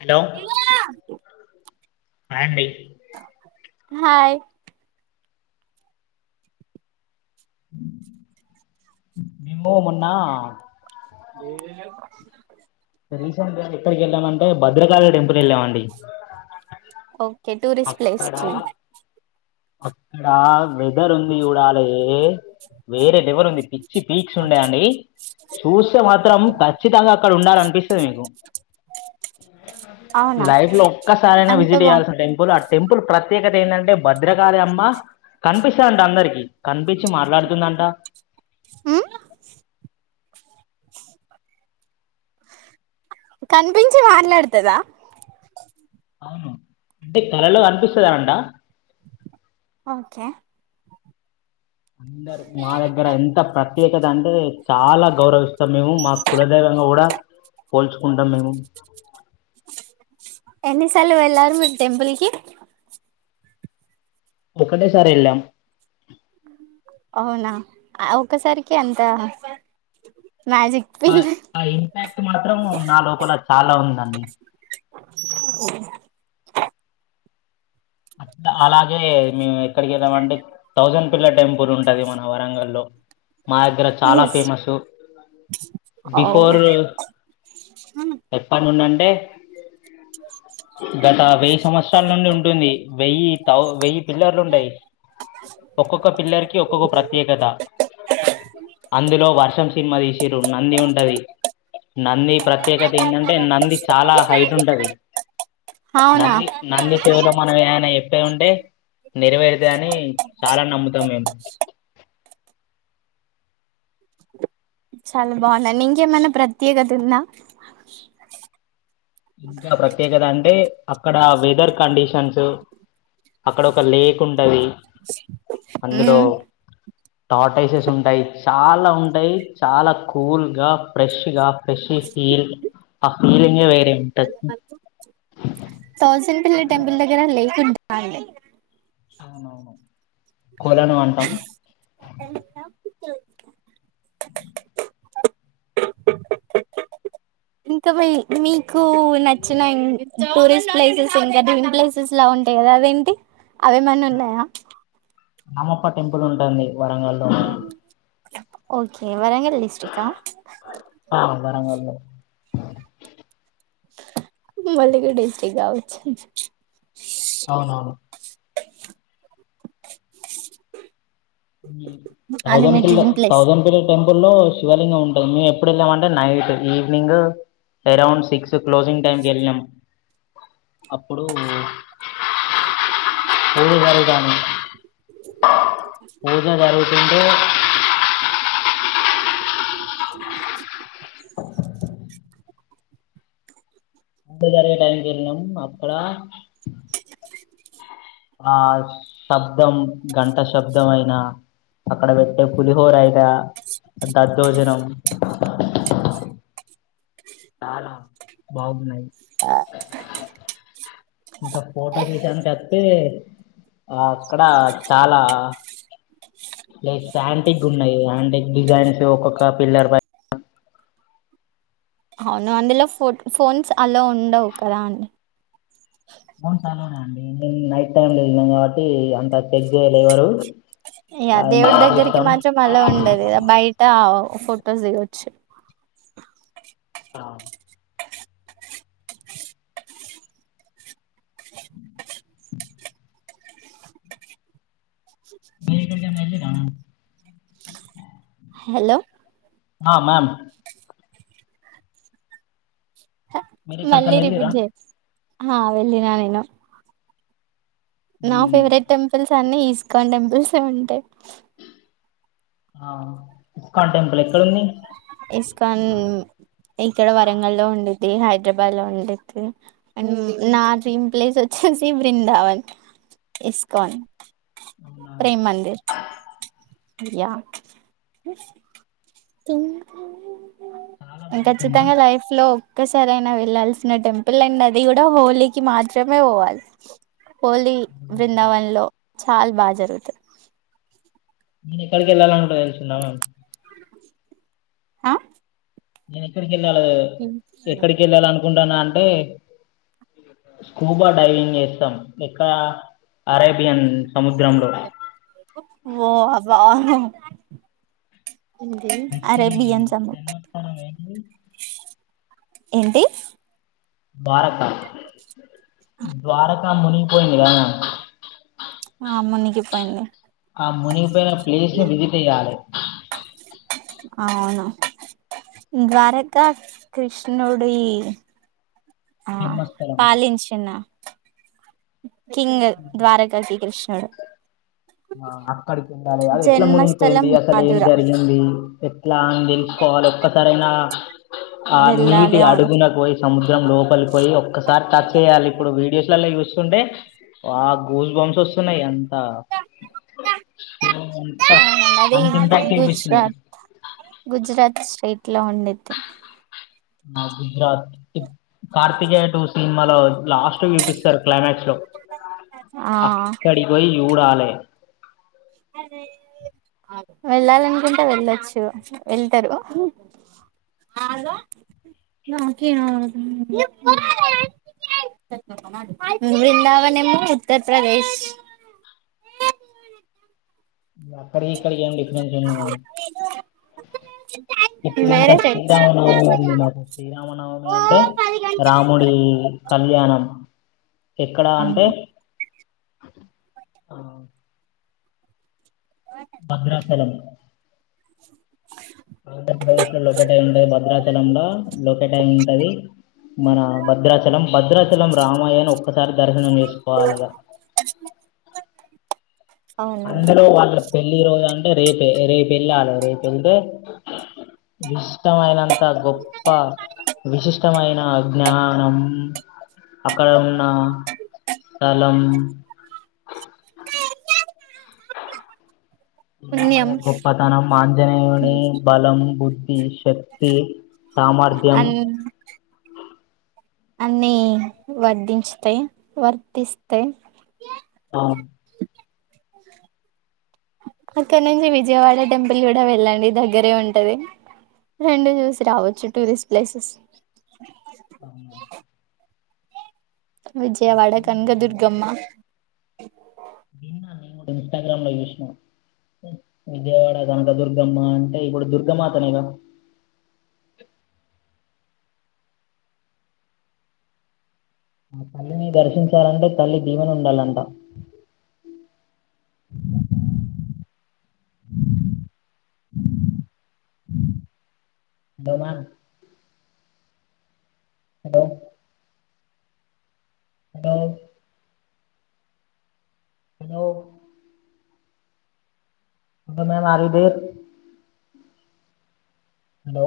Hello hi అండి hi మేమో మోన్నా [unintelligible] రీసెంట్గా ఎక్కడికి వెళ్ళామంటే భద్రకాళి టెంపుల్ వెళ్ళామండి ఎ టూరిస్ట్ అక్- ప్లేస్ అక్కడ వెదర్ ఉంది చూడాలే వేరే లెవర్ ఉంది పిచ్చి పీక్స్ ఉండే అండి చూస్తే మాత్రం ఖచ్చితంగా అక్కడ ఉండాలనిపిస్తది మీకు అవునా లైఫ్ లో ఒక్కసార అయినా అంత విజిట్ బా చేయయాల్సిన టెంపుల్ ఆ టెంపుల్ ప్రత్యేకత ఏంటంటే భద్రకాలి అమ్మా కనిపిస్తాంటఅందరికీ కంపిచ్చి మాట్లాడుతుందంట కనిపించి మాట్లాడుతదా అవును అంటే కలలో కనిపిస్తదన్నట ఓకే అందరు మా దగ్గర ఎంత ప్రత్యేకత అంటే చాలా గౌరవిస్తాం మేము మా కులదైవంగా కూడా పోల్చుకుంటాం మేము ఎన్నిసార్లు వెళ్ళారు మీరు టెంపుల్ కి ఒకంటే సార్ ఎల్లం అవునా ఆ ఒక్క సారికె అంత మ్యాజిక్ ఆ ఫీల్ ఆ ఇంపాక్ట్ మాత్రం నా లోపల చాలా ఉందండి ఓ అలాగే మేము ఎక్కడికి వెళ్ళామంటే థౌజండ్ పిల్ల టెంపుల్ ఉంటది మన వరంగల్ లో మా దగ్గర చాలా ఫేమస్ ఓ బిఫోర్ చెప్పనుండాన్ టే గత వెయ్యి సంవత్సరాల నుండి ఉంటుంది వేయ్యి వెయ్యి థౌ పిల్లర్లు ఉంటాయ్ ఒక్కొక్క పిల్లర్కి ఒక్కొక్క ప్రత్యేకత అందులో వర్షం సినిమా తీసిల్లు నంది ఉంటది నంది ప్రత్యేకత ఏంటంటే నంది చాలా హైట్ ఉంటది అవునా నంది నంది చెవులో మనమేమన్న చెప్పేదుంటే నెరవేరుతయాని చాలా నమ్ముతాం మేము చాలా బాగుదండి ఇంకేమైన్నా ప్రత్యేకత ఉందా ఇంకా ప్రత్యేకత అంటే అక్కడ వెదర్ కడిషన్స్ అక్కడ ఒక లేక్ ఉంటది అందులో టాటైసెస్ ఉంటాయి చాలా ఉంటాయి చాలా కూల్గా ఫ్రెష్గా ఫ్రెష్ ఫీల్ ఆ ఫీలింగే వే థౌసండ్ టెంపుల్ దగ్గర లేక్ ఉంటదా అండి అవునవును కొలను అంటాం అండి ఇంకా మీ మీకు నచ్చిన ఇం టూరిస్ట్ ప్లేసెస్ ఇంకా డ్రీన్ ప్లేసెస్ లా ఉంటాయ్ కద్ అదేంటి అవేమన్న ఉన్నాయా రామప్ప టెంపుల్ ఉంటుంది వరంగల్లో ఓకే వరంగల్ డిస్టిక్ట్ క ఆ వరంగల్లో ములుగు డిస్టక్ కావచ్చు అవునవును అది థౌజడ్ మీ pillar dream place thousand pillar temple లో శివలింగం ఉంటది మేము ఎప్పుడు వెళ్ళామంటే night evening around six closing టైంకి వెళ్ళినాము అప్పుడు పూజ జరుగుతాంది పూజ జరుగుతుంటే పూజ జరిగే టైంకకేళ్ళినాము అక్కడ ఆ శబ్దం గంట శబ్దం అయినా అక్కడ పెట్టే పులిహోరైన దద్దోజనం చాలా బాగునై ఇంకా ఫోటోస్ విషయానికి కతే అక్కడ చాలా లేక్ శాంటిక్ ఉన్నాయి ఆయాంటిక్ డిజైన్స్ ఒక్కొక్క పిల్లర్ పై అవును అందులో ఫో ఫోన్స్ అలో ఉండవు కదా అండి ఫోన్స్ అలొనె అండి మీమ్ నైట్ టైమ్ లో వెళ్ళినం కాబట్టి అంత చెక్ చేయలే ఎవరు యా అది మా దేవుడి దగ్గరికి అదృష్టం మాత్రం అలో ఉండదుకదా బయట ఫోటోస్ దేవొచ్చు. ఆహ్. మీరు ఎక్కడికైనా ఎల్లి రా హలో మా మ్యామ్. మీరు మళ్ళీ ఎక్కడికైనా వెళ్ళిర్రా రిపీట్ చేయి ఆహ్ వెళ్ళిన నేను. నా ఫేవరెట్ టెంపుల్స్ అన్ని ఈస్కాన్ టెంపుల్స్యే ఉంటాయి. ఆహ్ ఇస్కాన్ టెంపులే. ఇస్కాన్ ఇక్కడ వరంగల్లో ఉంది. ఇది హైదరాబాద్ లో ఉండెది అండ్ నా డ్రీమ్ ప్లేస్ వచ్చేసి బృందావన్. ఇస్కాన్. ఉమ్ అవునా. ప్రేమ్ మందిర్ యా. చాలా బాగుంటుందా ఖచ్చితంగా లైఫ్ లో. ఒక్కసారి అయినా వెళ్లాల్సిన టెంపుల్ అండి అది కూడా హోలీకి మాత్రమే పోవాలి. హోలీ బ్రిన్దావన్ లో చాలా బాగా జరుగుతది. ఉమ్ ఎక్కడికి ఎల్లల్లంటే అనుకున్నారా ఆన్. ఆహ్. నేను ఎక్కడికి ఏళ్ళాలే ఎక్కడికి ఏళ్ళాలి అనుకుంటాన్న అంటే. స్కూబా డైవింగ్ చేస్తాన్ ఎక్కడ అరై. వో అబ్బగుందండి. అరే కృష్ణుడి బియ్యం సంము. జన్మస్థానం ఏంటిది ఏంటి. ద్వారకా ద్వారకా మునిగిపోయిందిగా. ఆహ్ మునిగిపోయింది. ఆ మునిగిపోయిన ప్లేస్ని విజిట్ చేయ్యాలే ఆహ్ అవును ద్వారకా కృష్ణుడి. ఆహ్ జన్మస్థలం పాలించిన. కింగ్ ద్వారకా కి శ్రీ కృష్ణుడు. ఆహ్ అక్కడికి ఉండాలే అది ఎట్లా జన్మస్థలం మునిగిపోయింది అసలు ఏం మధుర జరిగింది. ఆహ్ అని తెలుసుకోవాలే ఒక్కసారైనా ఆ నీటి వెళ్ళాలి అవును అడుగునకు పోయి. సముద్రం లోపలికి పోయి ఒక్కసారి టచ్ చేయాలి ఇప్పుడు వీడియోస్లలో చూస్తుంటే. ఆహ్ గుస్ బమ్స్ వస్తున్నాయి అంత. ఆహ్ అంత మది ఇంపాక్ట్ గుజ్ చూపిస్తుంది రాత్ గుజరాత్. ఏట్లా ఉండెది. నా గుజరాత్. కార్తికేయ టు సినిమాలో లాస్ట్కి చూపిస్తారు క్లైమాక్స్ లో. ఆ అక్కడికి పోయి చూడాలే. వెళ్ళాలనుకుంటే వెళ్ళచ్చు వెళ్తారు. [unintelligible] బృందావనమేమో ఉత్తరప్రదేశ్. అక్కడికి ఇక్కడికి ఏం డిఫరెన్స్ ఉన్నాయి. ఇప్పుడు ఇంకా వేరే స్టేట్స్ శ్రీరామనవమి ఉంది మాకు శ్రీరామనవమి అంటే. రాముడి కళ్యాణం ఎక్కడ అంటే. అవును ఆహ్. భద్రాచలం. ఆంధ్రప్రదేశ్ లో లోకేట్ అయి ఉంటది భద్రాచలంలో లోకేట్ అయి ఉంటది. మన భద్రాచలం భద్రాచలం రామాయనీ ఒక్కసారి దర్శనం చేసుకోవాలిగా అవునండి అందులో వాళ్ళ పెళ్లి రోజు అంటే రేపే రేపు ఎల్లాలే రేపు వెళ్తే ఇష్టమైనైనంతా గొప్ప. విశిష్టమైన జ్ఞానం అక్కడ ఉన్న. స్థలం. పుణ్యం రామయ్య గొప్పతనం ఆంజనేయుని బలం బుద్ధి శక్తి సామర్థ్యం అన్నీ వర్ధించతాయ్ వర్తిస్తాయ్ ఆ అక్కడ నుంచి విజయవాడ టెంపుల్ కూడా వెళ్ళండి దగ్గరే ఉంటది రెండు చూసి రావచ్చు టూరిస్ట్ ప్లేసెస్ అవును విజయవాడ కనకదుర్గమ్మ నిన్న నేను ఇన్స్టగ్రామ్ లో చూసిన విజయవాడ కనుక దుర్గమ్మ అంటే ఇప్పుడు దుర్గ మాతనేగా ఆ తల్లిని దర్శించాలంటే తల్లి దీవెన ఉండాలంట ధబాన్ hello hello hello hello madam are you there hello